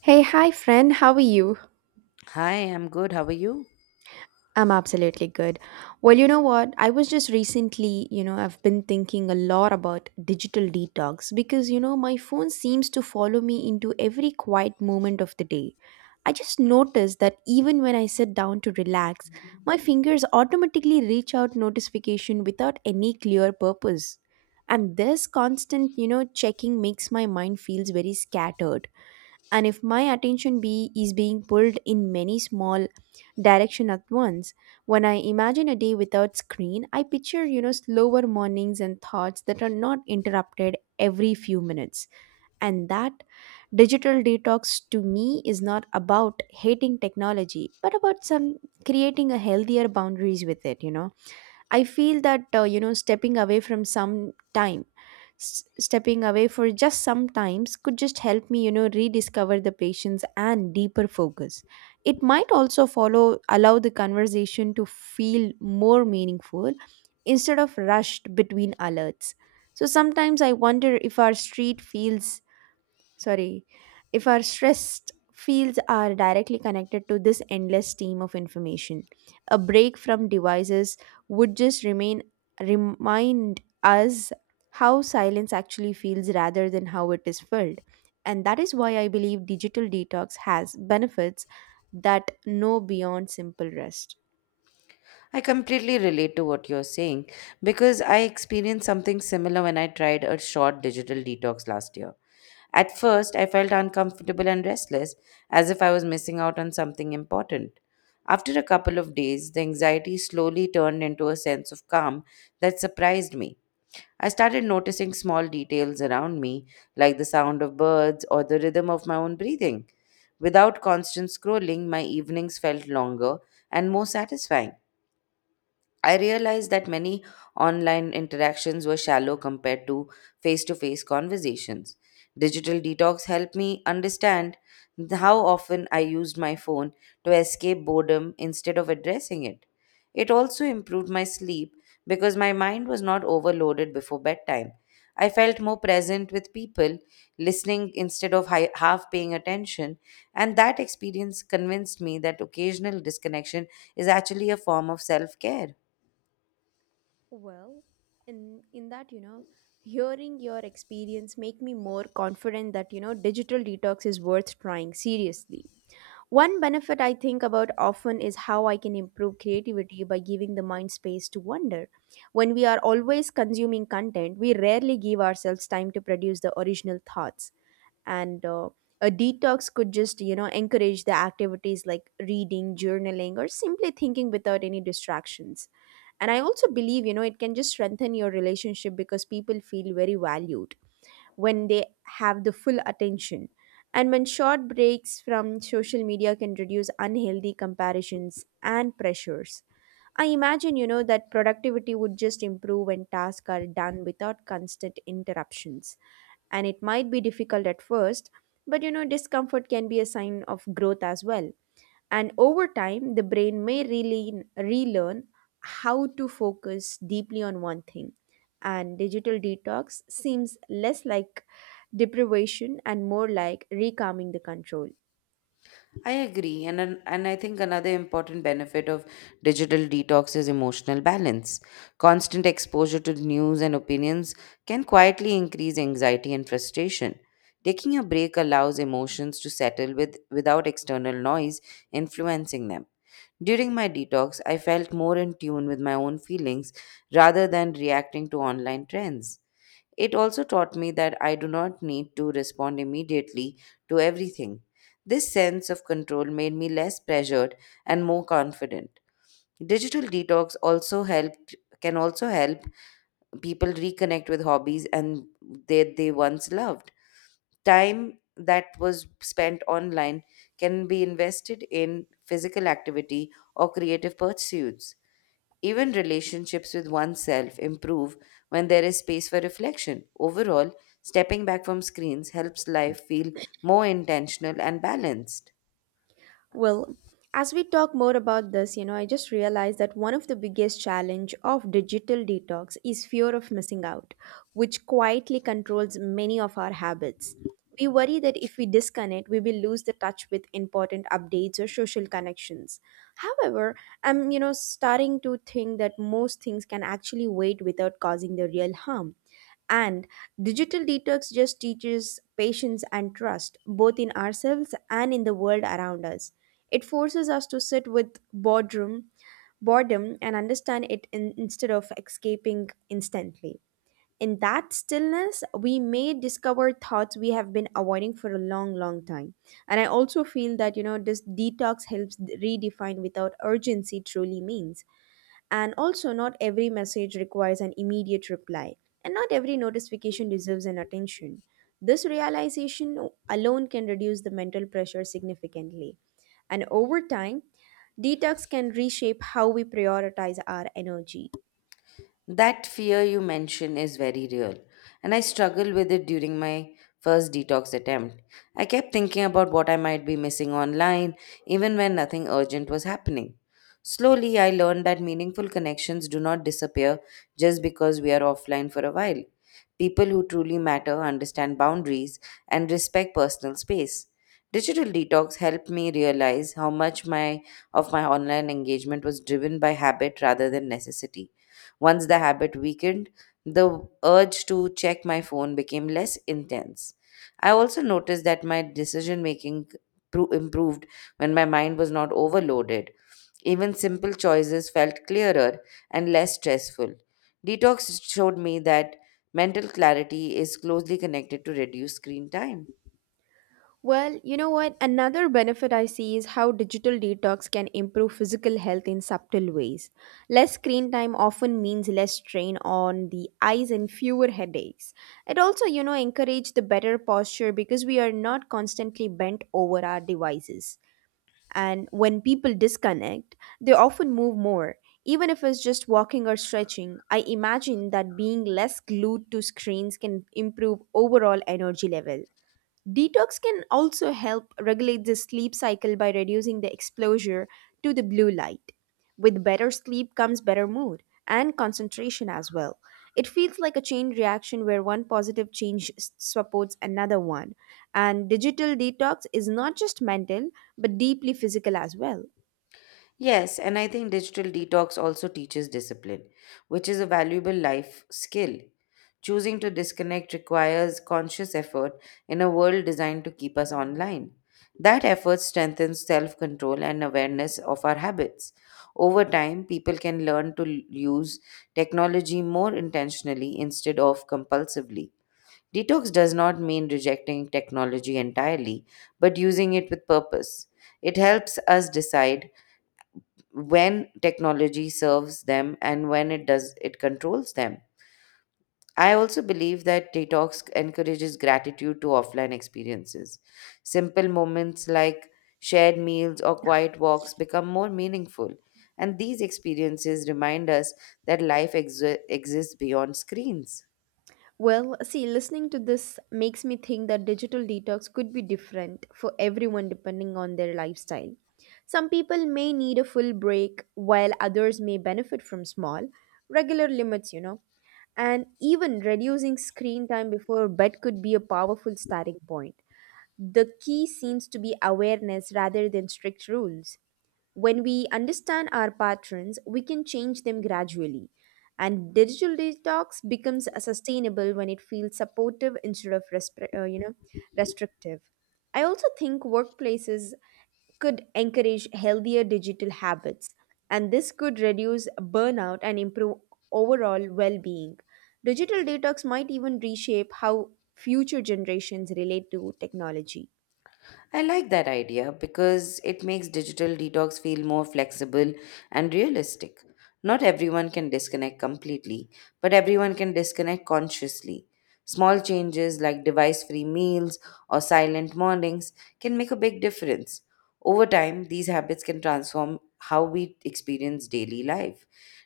Hey, hi, friend. How are you? Hi, I'm good. How are you? I'm absolutely good. Well, you know what? I was just recently, I've been thinking a lot about digital detox because, my phone seems to follow me into every quiet moment of the day. I just noticed that even when I sit down to relax, my fingers automatically reach out notification without any clear purpose. And this constant, checking makes my mind feels very scattered and if my attention be is being pulled in many small direction at once. When I imagine a day without screen, I picture, slower mornings and thoughts that are not interrupted every few minutes. And that digital detox to me is not about hating technology but about some creating a healthier boundaries with it. I feel that stepping away from some time, stepping away for just some times could just help me, rediscover the patience and deeper focus. It might also follow allow the conversation to feel more meaningful instead of rushed between alerts. So sometimes I wonder if our sorry, if our stressed fields are directly connected to this endless stream of information. A break from devices would just remain remind us how silence actually feels rather than how it is filled. And that is why I believe digital detox has benefits that know beyond simple rest. I completely relate to what you're saying because I experienced something similar when I tried a short digital detox last year. At first, I felt uncomfortable and restless, as if I was missing out on something important. After a couple of days, the anxiety slowly turned into a sense of calm that surprised me. I started noticing small details around me, like the sound of birds or the rhythm of my own breathing. Without constant scrolling, my evenings felt longer and more satisfying. I realized that many online interactions were shallow compared to face conversations. Digital detox helped me understand how often I used my phone to escape boredom instead of addressing it. It also improved my sleep because my mind was not overloaded before bedtime. I felt more present with people, listening instead of half paying attention, and that experience convinced me that occasional disconnection is actually a form of self care. Well, in that, hearing your experience make me more confident that, digital detox is worth trying seriously. One benefit I think about often is how I can improve creativity by giving the mind space to wonder. When we are always consuming content, we rarely give ourselves time to produce the original thoughts. And a detox could just, encourage the activities like reading, journaling, or simply thinking without any distractions. And I also believe, it can just strengthen your relationship because people feel very valued when they have the full attention. And when short breaks from social media can reduce unhealthy comparisons and pressures. I imagine, that productivity would just improve when tasks are done without constant interruptions. And it might be difficult at first, but you know, discomfort can be a sign of growth as well. And over time, the brain may relearn how to focus deeply on one thing. And digital detox seems less like deprivation and more like recalming the control. I agree, and I think another important benefit of digital detox is emotional balance. Constant exposure to news and opinions can quietly increase anxiety and frustration. Taking a break allows emotions to settle with without external noise influencing them. During my detox, I felt more in tune with my own feelings rather than reacting to online trends. It also taught me that I do not need to respond immediately to everything. This sense of control made me less pressured and more confident. Digital detox also helped can also help people reconnect with hobbies and that they once loved. Time that was spent online can be invested in physical activity or creative pursuits. Even relationships with oneself improve when there is space for reflection. Overall, stepping back from screens helps life feel more intentional and balanced. Well, as we talk more about this, I just realized that one of the biggest challenge of digital detox is fear of missing out, which quietly controls many of our habits. We worry that if we disconnect, we will lose the touch with important updates or social connections. However, I'm, starting to think that most things can actually wait without causing the real harm. And digital detox just teaches patience and trust, both in ourselves and in the world around us. It forces us to sit with boredom and understand instead of escaping instantly. In that stillness, we may discover thoughts we have been avoiding for a long, long time. And I also feel that, this detox helps redefine without urgency truly means. And also, not every message requires an immediate reply, and not every notification deserves an attention. This realization alone can reduce the mental pressure significantly. And over time, detox can reshape how we prioritize our energy. That fear you mention is very real, and I struggled with it during my first detox attempt. I kept thinking about what I might be missing online, even when nothing urgent was happening. Slowly, I learned that meaningful connections do not disappear just because we are offline for a while. People who truly matter understand boundaries and respect personal space. Digital detox helped me realize how much my of my online engagement was driven by habit rather than necessity. Once the habit weakened, the urge to check my phone became less intense. I also noticed that my decision making improved when my mind was not overloaded. Even simple choices felt clearer and less stressful. Detox showed me that mental clarity is closely connected to reduced screen time. Well, you know what? Another benefit I see is how digital detox can improve physical health in subtle ways. Less screen time often means less strain on the eyes and fewer headaches. It also, encourage the better posture because we are not constantly bent over our devices. And when people disconnect, they often move more. Even if it's just walking or stretching, I imagine that being less glued to screens can improve overall energy level. Detox can also help regulate the sleep cycle by reducing the exposure to the blue light. With better sleep comes better mood and concentration as well. It feels like a chain reaction where one positive change supports another one. And digital detox is not just mental but deeply physical as well. Yes, and I think digital detox also teaches discipline, which is a valuable life skill. Choosing to disconnect requires conscious effort in a world designed to keep us online. That effort strengthens self control and awareness of our habits. Over time, people can learn to use technology more intentionally instead of compulsively. Detox does not mean rejecting technology entirely, but using it with purpose. It helps us decide when technology serves them and when it does it controls them. I also believe that detox encourages gratitude to offline experiences. Simple moments like shared meals or quiet walks become more meaningful, and these experiences remind us that life exists beyond screens. Well, see, listening to this makes me think that digital detox could be different for everyone depending on their lifestyle. Some people may need a full break, while others may benefit from small, regular limits, you know. And even reducing screen time before bed could be a powerful starting point. The key seems to be awareness rather than strict rules. When we understand our patterns, we can change them gradually. And digital detox becomes sustainable when it feels supportive instead of restrictive. I also think workplaces could encourage healthier digital habits, and this could reduce burnout and improve overall well-being. Digital detox might even reshape how future generations relate to technology. I like that idea because it makes digital detox feel more flexible and realistic. Not everyone can disconnect completely, but everyone can disconnect consciously. Small changes like device free meals or silent mornings can make a big difference. Over time, these habits can transform how we experience daily life.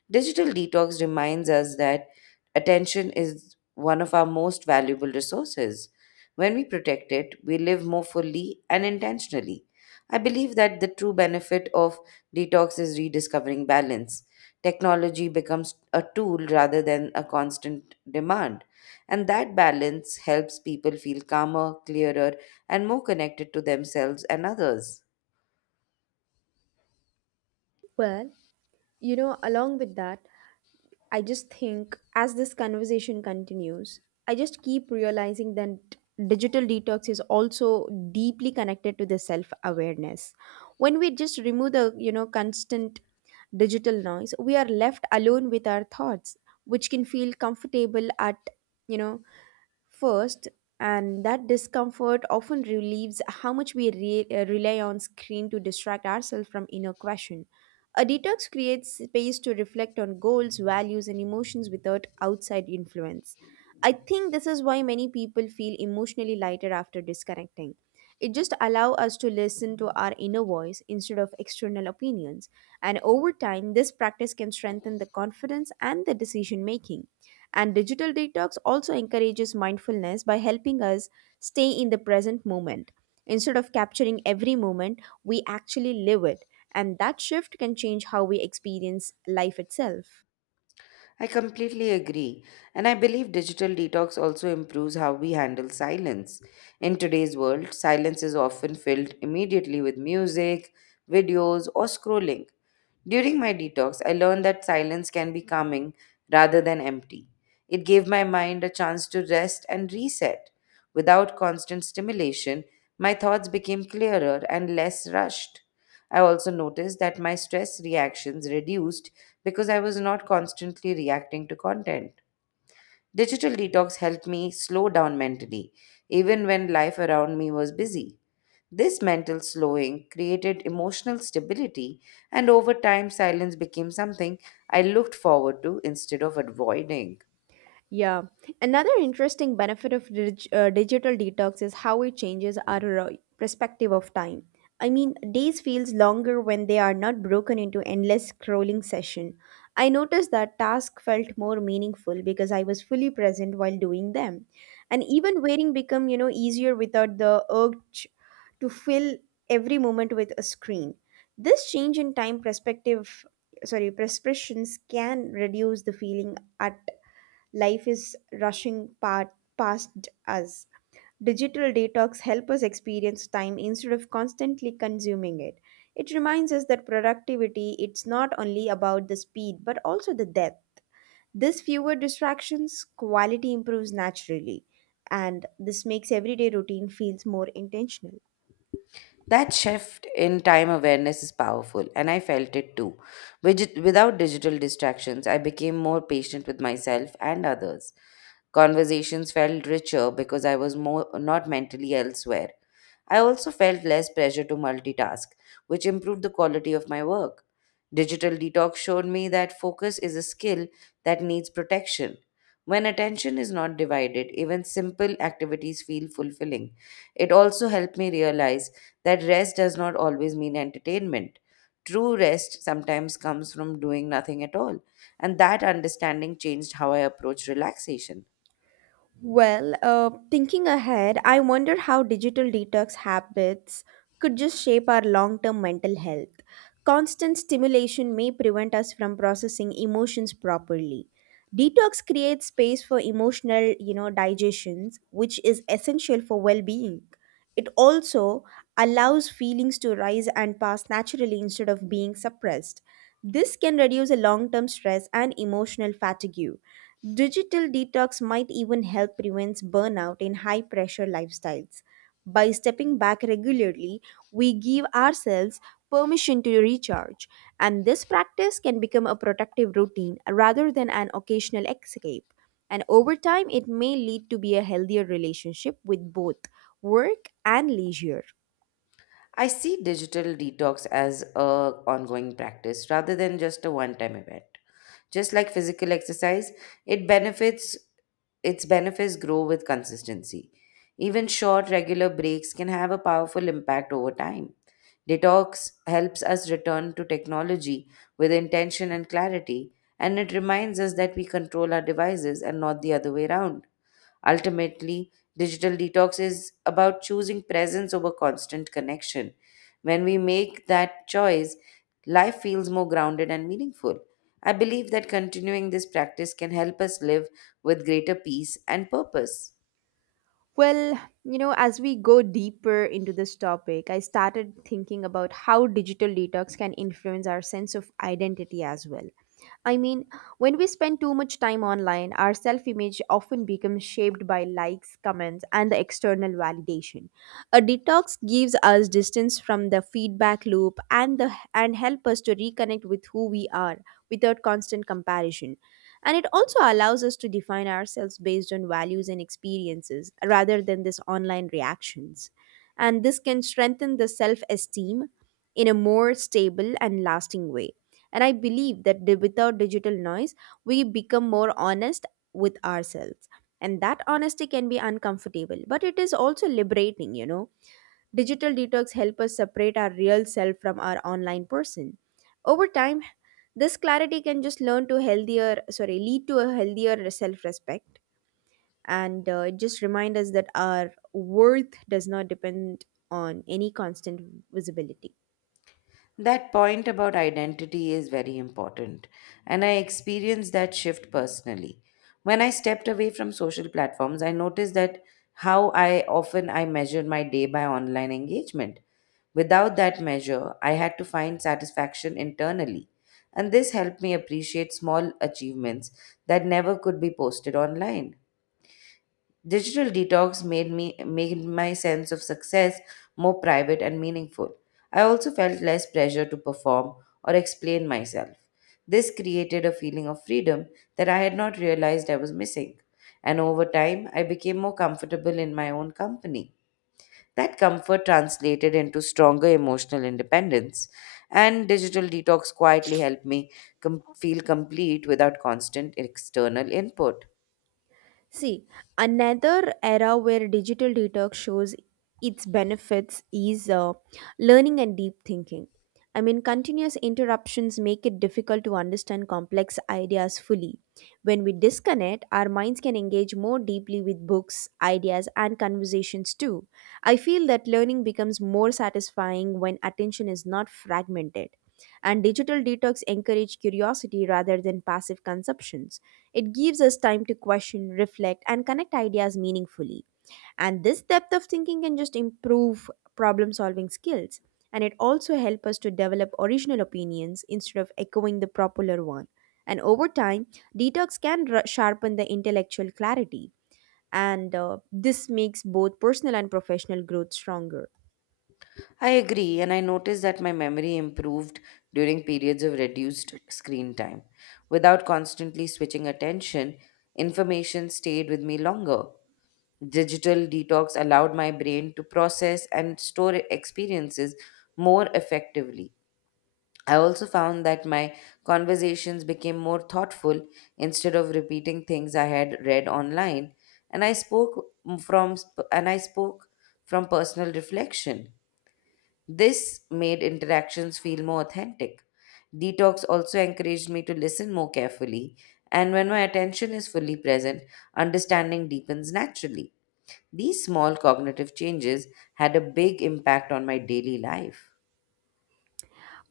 Digital detox reminds us that attention is one of our most valuable resources. When we protect it, we live more fully and intentionally. I believe that the true benefit of detox is rediscovering balance. Technology becomes a tool rather than a constant demand. And that balance helps people feel calmer, clearer, and more connected to themselves and others. Well, along with that, I just think as this conversation continues, I just keep realizing that digital detox is also deeply connected to the self awareness. When we just remove the, constant digital noise, we are left alone with our thoughts, which can feel comfortable at, you know, first, and that discomfort often relieves how much we rely on screen to distract ourselves from inner question. A detox creates space to reflect on goals, values, and emotions without outside influence. I think this is why many people feel emotionally lighter after disconnecting. It just allows us to listen to our inner voice instead of external opinions, and over time, this practice can strengthen the confidence and the decision making. And digital detox also encourages mindfulness by helping us stay in the present moment. Instead of capturing every moment, we actually live it. And that shift can change how we experience life itself. I completely agree. And I believe digital detox also improves how we handle silence. In today's world, silence is often filled immediately with music, videos, or scrolling. During my detox, I learned that silence can be calming rather than empty. It gave my mind a chance to rest and reset. Without constant stimulation, my thoughts became clearer and less rushed. I also noticed that my stress reactions reduced because I was not constantly reacting to content. Digital detox helped me slow down mentally, even when life around me was busy. This mental slowing created emotional stability, and over time, silence became something I looked forward to instead of avoiding. Yeah. Another interesting benefit of digital detox is how it changes our perspective of time. I mean, days feels longer when they are not broken into endless scrolling session. I noticed that task felt more meaningful because I was fully present while doing them. And even waiting become, easier without the urge to fill every moment with a screen. This change in time prescriptions can reduce the feeling at life is rushing past us. Digital detox help us experience time instead of constantly consuming it. It reminds us that productivity it's not only about the speed but also the depth. This fewer distractions, quality improves naturally and this makes everyday routine feels more intentional. That shift in time awareness is powerful, and I felt it too. Without digital distractions, I became more patient with myself and others. Conversations felt richer because I was more not mentally elsewhere. I also felt less pressure to multitask, which improved the quality of my work. Digital detox showed me that focus is a skill that needs protection. When attention is not divided, even simple activities feel fulfilling. It also helped me realize that rest does not always mean entertainment. True rest sometimes comes from doing nothing at all, and that understanding changed how I approach relaxation. Well, thinking ahead, I wonder how digital detox habits could just shape our long term mental health. Constant stimulation may prevent us from processing emotions properly. Detox creates space for emotional, digestions, which is essential for well being. It also allows feelings to rise and pass naturally instead of being suppressed. This can reduce a long term stress and emotional fatigue. Digital detox might even help prevent burnout in high pressure lifestyles. By stepping back regularly, we give ourselves permission to recharge, and this practice can become a productive routine rather than an occasional escape. And over time, it may lead to be a healthier relationship with both work and leisure. I see digital detox as a ongoing practice rather than just a one-time event. Just like physical exercise, it benefits its benefits grow with consistency. Even short regular breaks can have a powerful impact over time. Detox helps us return to technology with intention and clarity, and it reminds us that we control our devices and not the other way around. Ultimately, digital detox is about choosing presence over constant connection. When we make that choice, life feels more grounded and meaningful. I believe that continuing this practice can help us live with greater peace and purpose. Well, as we go deeper into this topic, I started thinking about how digital detox can influence our sense of identity as well. I mean, when we spend too much time online, our self image often becomes shaped by likes, comments, and the external validation. A detox gives us distance from the feedback loop and help us to reconnect with who we are without constant comparison. And it also allows us to define ourselves based on values and experiences rather than this online reactions. And this can strengthen the self esteem in a more stable and lasting way. And I believe that without digital noise, we become more honest with ourselves. And that honesty can be uncomfortable, but it is also liberating, you know. Digital detox help us separate our real self from our online person. Over time, this clarity can just learn to healthier, sorry, lead to a healthier self respect. And it just remind us that our worth does not depend on any constant visibility. That point about identity is very important, and I experienced that shift personally. When I stepped away from social platforms, I noticed that how I often I measured my day by online engagement. Without that measure, I had to find satisfaction internally, and this helped me appreciate small achievements that never could be posted online. Digital detox made my sense of success more private and meaningful. I also felt less pressure to perform or explain myself. This created a feeling of freedom that I had not realized I was missing. And over time, I became more comfortable in my own company. That comfort translated into stronger emotional independence, and digital detox quietly helped me feel complete without constant external input. See, another era where digital detox shows its benefits is learning and deep thinking. I mean, continuous interruptions make it difficult to understand complex ideas fully. When we disconnect, our minds can engage more deeply with books, ideas, and conversations too. I feel that learning becomes more satisfying when attention is not fragmented. And digital detox encourage curiosity rather than passive consumption. It gives us time to question, reflect, and connect ideas meaningfully. And this depth of thinking can just improve problem solving skills. And it also helps us to develop original opinions instead of echoing the popular one. And over time, detox can sharpen the intellectual clarity. And This makes both personal and professional growth stronger. I agree, and I noticed that my memory improved during periods of reduced screen time. Without constantly switching attention, information stayed with me longer. Digital detox allowed my brain to process and store experiences more effectively. I also found that my conversations became more thoughtful instead of repeating things I had read online, and from I spoke from personal reflection. This made interactions feel more authentic. Detox also encouraged me to listen more carefully, and when my attention is fully present, understanding deepens naturally. These small cognitive changes had a big impact on my daily life.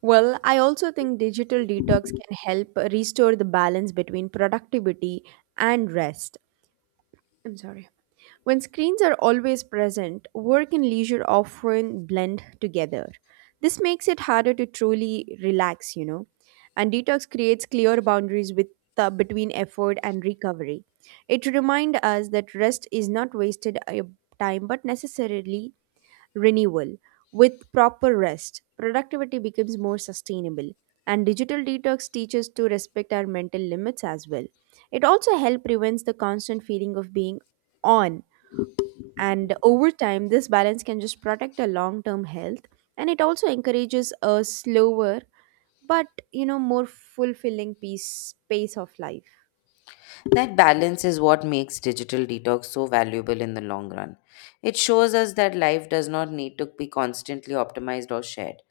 Well, I also think digital detox can help restore the balance between productivity and rest. I'm sorry. When screens are always present, work and leisure often blend together. This makes it harder to truly relax. And detox creates clear boundaries with between effort and recovery. It reminds us that rest is not wasted time but necessarily renewal. With proper rest, productivity becomes more sustainable. And digital detox teaches to respect our mental limits as well. It also helps prevents the constant feeling of being on. And over time, this balance can just protect our long term health, and it also encourages a slower but more fulfilling piece pace of life. That balance is what makes digital detox so valuable in the long run. It shows us that life does not need to be constantly optimized or shared.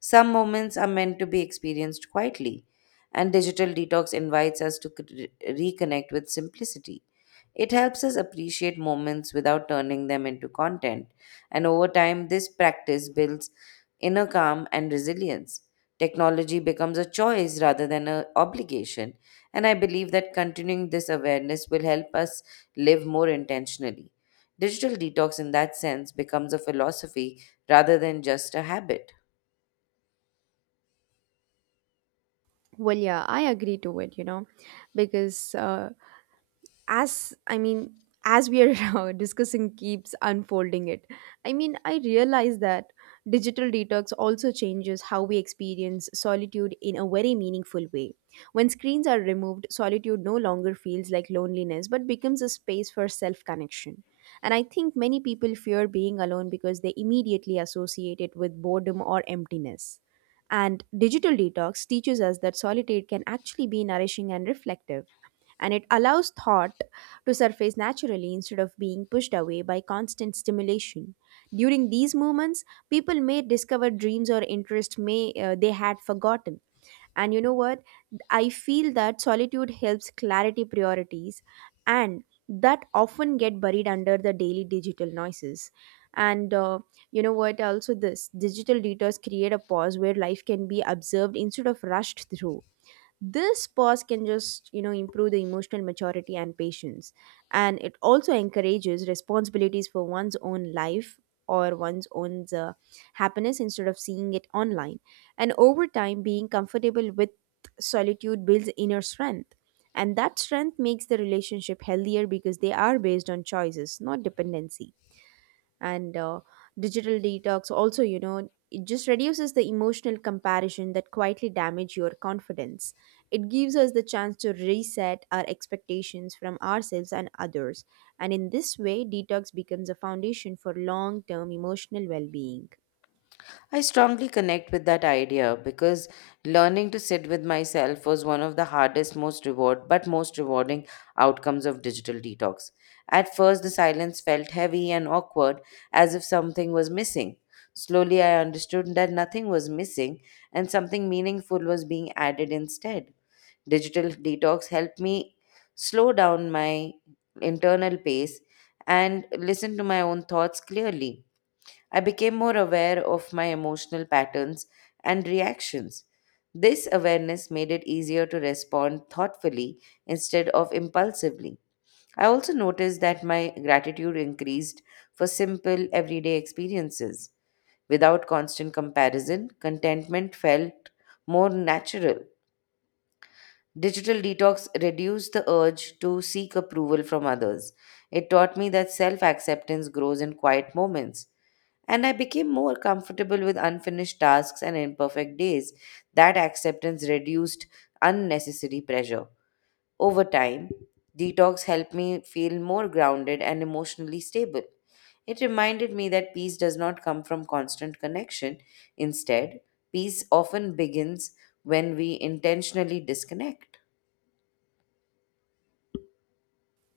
Some moments are meant to be experienced quietly, and digital detox invites us to reconnect with simplicity. It helps us appreciate moments without turning them into content, and over time, this practice builds inner calm and resilience. Technology becomes a choice rather than an obligation, and I believe that continuing this awareness will help us live more intentionally. Digital detox, in that sense, becomes a philosophy rather than just a habit. Well, yeah, I agree to it, because as I mean as we are discussing keeps unfolding it. I realize that digital detox also changes how we experience solitude in a very meaningful way. When screens are removed, solitude no longer feels like loneliness but becomes a space for self connection. And I think many people fear being alone because they immediately associate it with boredom or emptiness, and digital detox teaches us that solitude can actually be nourishing and reflective, and it allows thought to surface naturally instead of being pushed away by constant stimulation. During these moments, people may discover dreams or interest may they had forgotten. And you know what? I feel that solitude helps clarity priorities and that often get buried under the daily digital noises. And You know what? Also, this digital detours create a pause where life can be observed instead of rushed through. This pause can just improve the emotional maturity and patience, and it also encourages responsibilities for one's own life or one's own happiness instead of seeing it online. And over time, being comfortable with solitude builds inner strength, and that strength makes the relationship healthier because they are based on choices not dependency. And Digital detox also it just reduces the emotional comparison that quietly damage your confidence. It gives us the chance to reset our expectations from ourselves and others, and in this way detox becomes a foundation for long term emotional well being. I strongly connect with that idea because learning to sit with myself was one of the hardest most reward but most rewarding outcomes of digital detox. At first the silence felt heavy and awkward as if something was missing. Slowly I understood that nothing was missing and something meaningful was being added instead. Digital detox helped me slow down my internal pace and listen to my own thoughts clearly. I became more aware of my emotional patterns and reactions. This awareness made it easier to respond thoughtfully instead of impulsively. I also noticed that my gratitude increased for simple everyday experiences. Without constant comparison, contentment felt more natural. Digital detox reduced the urge to seek approval from others. It taught me that self acceptance grows in quiet moments and I became more comfortable with unfinished tasks and imperfect days. That acceptance reduced unnecessary pressure. Over time, detox helped me feel more grounded and emotionally stable. It reminded me that peace does not come from constant connection. Instead, peace often begins when we intentionally disconnect.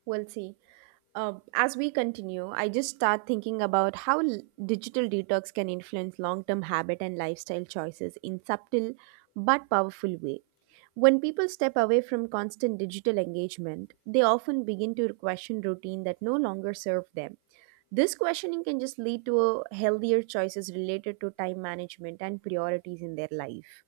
We'll see. As we continue, I just start thinking about how digital detox can influence long-term habit and lifestyle choices in subtle but powerful way. When people step away from constant digital engagement, they often begin to question routine that no longer serve them. This questioning can just lead to healthier choices related to time management and priorities in their life.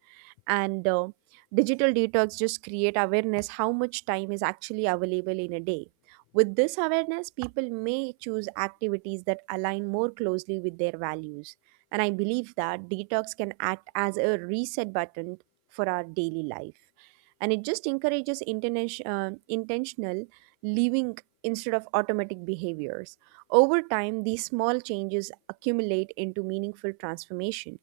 And Digital detox just create awareness how much time is actually available in a day. With this awareness, people may choose activities that align more closely with their values. And I believe that detox can act as a reset button for our daily life. And it just encourages intentional living instead of automatic behaviors. Over time, these small changes accumulate into meaningful transformation.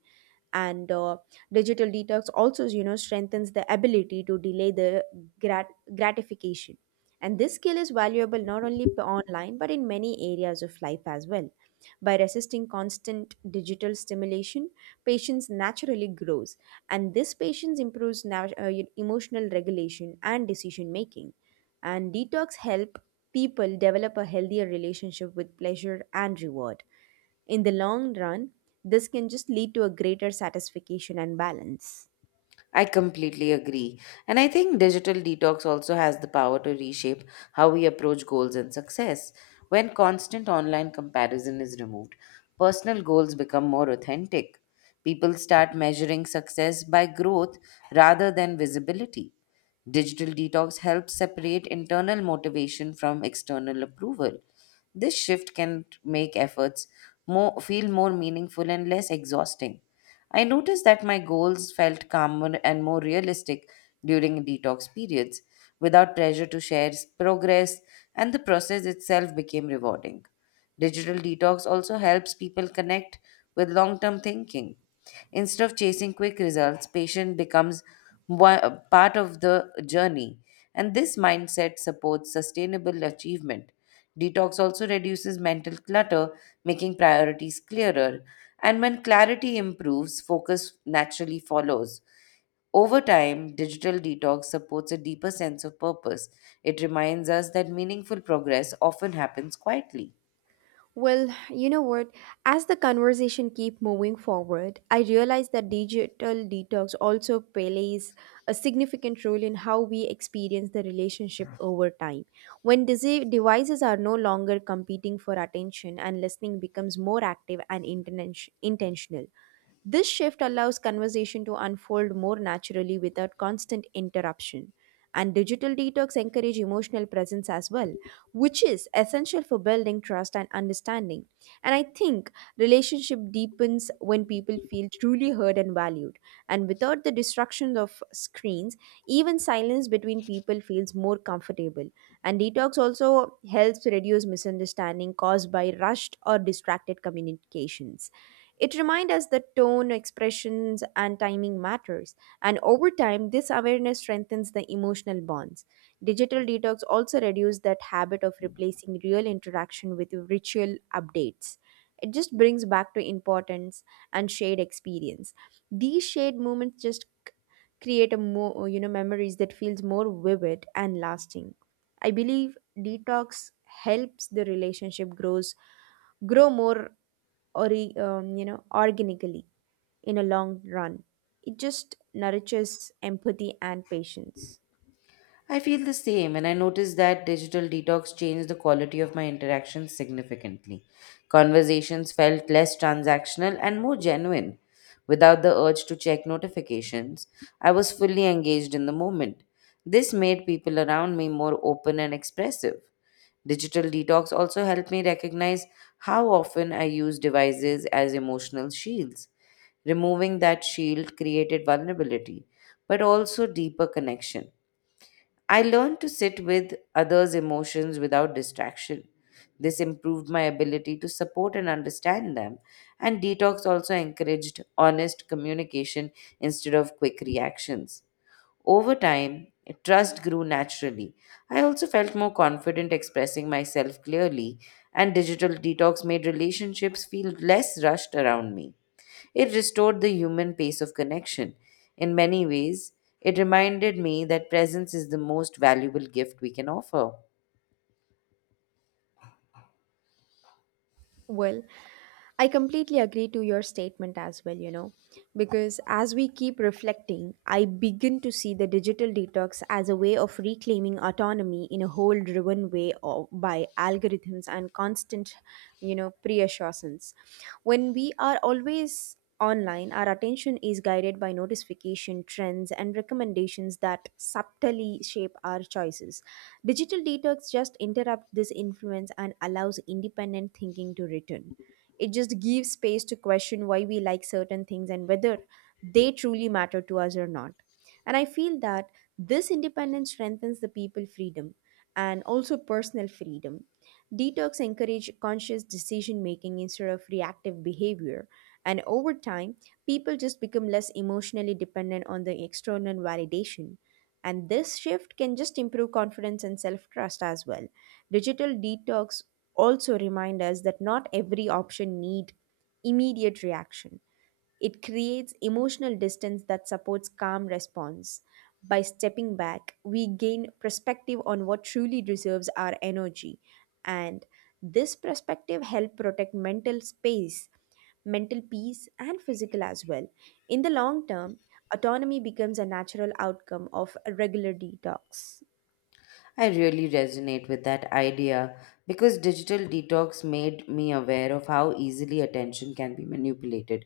And Digital detox also strengthens the ability to delay the gratification, and this skill is valuable not only online but in many areas of life as well. By resisting constant digital stimulation, patience naturally grows, and this patience improves emotional regulation and decision making. And detox help people develop a healthier relationship with pleasure and reward. In the long run, this can just lead to a greater satisfaction and balance. I completely agree. And I think digital detox also has the power to reshape how we approach goals and success. When constant online comparison is removed, personal goals become more authentic. People start measuring success by growth rather than visibility. Digital detox helps separate internal motivation from external approval. This shift can make efforts feel more meaningful and less exhausting. I noticed that my goals felt calmer and more realistic during detox periods, without pressure to share progress, and the process itself became rewarding. Digital detox also helps people connect with long term thinking. Instead of chasing quick results, patience becomes part of the journey, and this mindset supports sustainable achievement. Detox also reduces mental clutter, making priorities clearer, and when clarity improves, focus naturally follows. Over time, digital detox supports a deeper sense of purpose. It reminds us that meaningful progress often happens quietly. Well, you know what? As the conversation keep moving forward, I realize that digital detox also plays a significant role in how we experience the relationship over time. When devices are no longer competing for attention and listening becomes more active and intentional, this shift allows conversation to unfold more naturally without constant interruption. And digital detox encourage emotional presence as well, which is essential for building trust and understanding. And I think relationship deepens when people feel truly heard and valued. And without the distraction of screens, even silence between people feels more comfortable. And detox also helps reduce misunderstanding caused by rushed or distracted communications. It reminds us that tone, expressions, and timing matters, and over time, this awareness strengthens the emotional bonds. Digital detox also reduces that habit of replacing real interaction with ritual updates. It just brings back to importance and shared experience. These shared moments just create a more memories that feels more vivid and lasting. I believe detox helps the relationship grow more or organically in a long run. It just nourishes empathy and patience. I feel the same, and I noticed that digital detox changed the quality of my interactions significantly. Conversations felt less transactional and more genuine. Without the urge to check notifications, I was fully engaged in the moment. This made people around me more open and expressive. Digital detox also helped me recognize how often I use devices as emotional shields. Removing that shield created vulnerability, but also deeper connection. I learned to sit with others' emotions without distraction. This improved my ability to support and understand them, and detox also encouraged honest communication instead of quick reactions. Over time, trust grew naturally. I also felt more confident expressing myself clearly, and digital detox made relationships feel less rushed around me. It restored the human pace of connection. In many ways, it reminded me that presence is the most valuable gift we can offer. Well, I completely agree to your statement as well, because as we keep reflecting, I begin to see the digital detox as a way of reclaiming autonomy in a whole driven way of, by algorithms and constant, reassurance. When we are always online, our attention is guided by notification trends and recommendations that subtly shape our choices. Digital detox just interrupt this influence and allows independent thinking to return. It just gives space to question why we like certain things and whether they truly matter to us or not. And I feel that this independence strengthens the people freedom and also personal freedom. Detox encourage conscious decision making instead of reactive behavior. And over time, people just become less emotionally dependent on the external validation. And this shift can just improve confidence and self trust as well. Digital detox also remind us that not every option need immediate reaction. It creates emotional distance that supports calm response. By stepping back, we gain perspective on what truly deserves our energy. And this perspective helps protect mental space, mental peace, and physical as well. In the long term, autonomy becomes a natural outcome of regular detox. I really resonate with that idea because digital detox made me aware of how easily attention can be manipulated.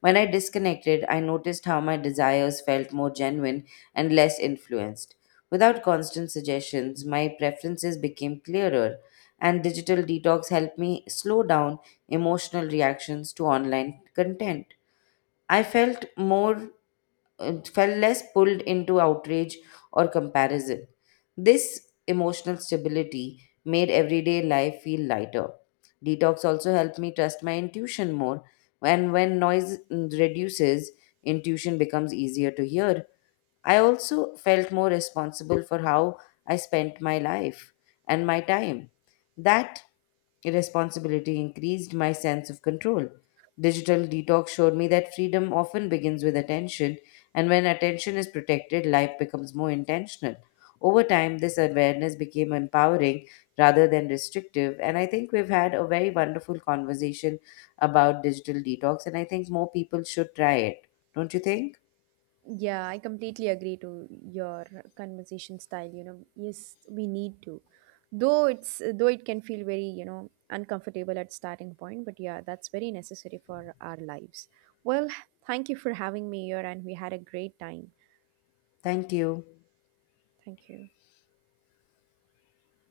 When I disconnected, I noticed how my desires felt more genuine and less influenced. Without constant suggestions, my preferences became clearer, and digital detox helped me slow down emotional reactions to online content. I felt more felt less pulled into outrage or comparison. This emotional stability made everyday life feel lighter. Detox also helped me trust my intuition more, and when noise reduces, intuition becomes easier to hear. I also felt more responsible for how I spent my life and my time. That responsibility increased my sense of control. Digital detox showed me that freedom often begins with attention, and when attention is protected, life becomes more intentional. Over time, this awareness became empowering rather than restrictive, and I think we've had a very wonderful conversation about digital detox, and I think more people should try it. Don't you think? Yeah, I completely agree to your conversation style, you know. Yes, we need to. Though it's though it can feel very, uncomfortable at starting point, but yeah, that's very necessary for our lives. Well, thank you for having me here and we had a great time. Thank you. Thank you.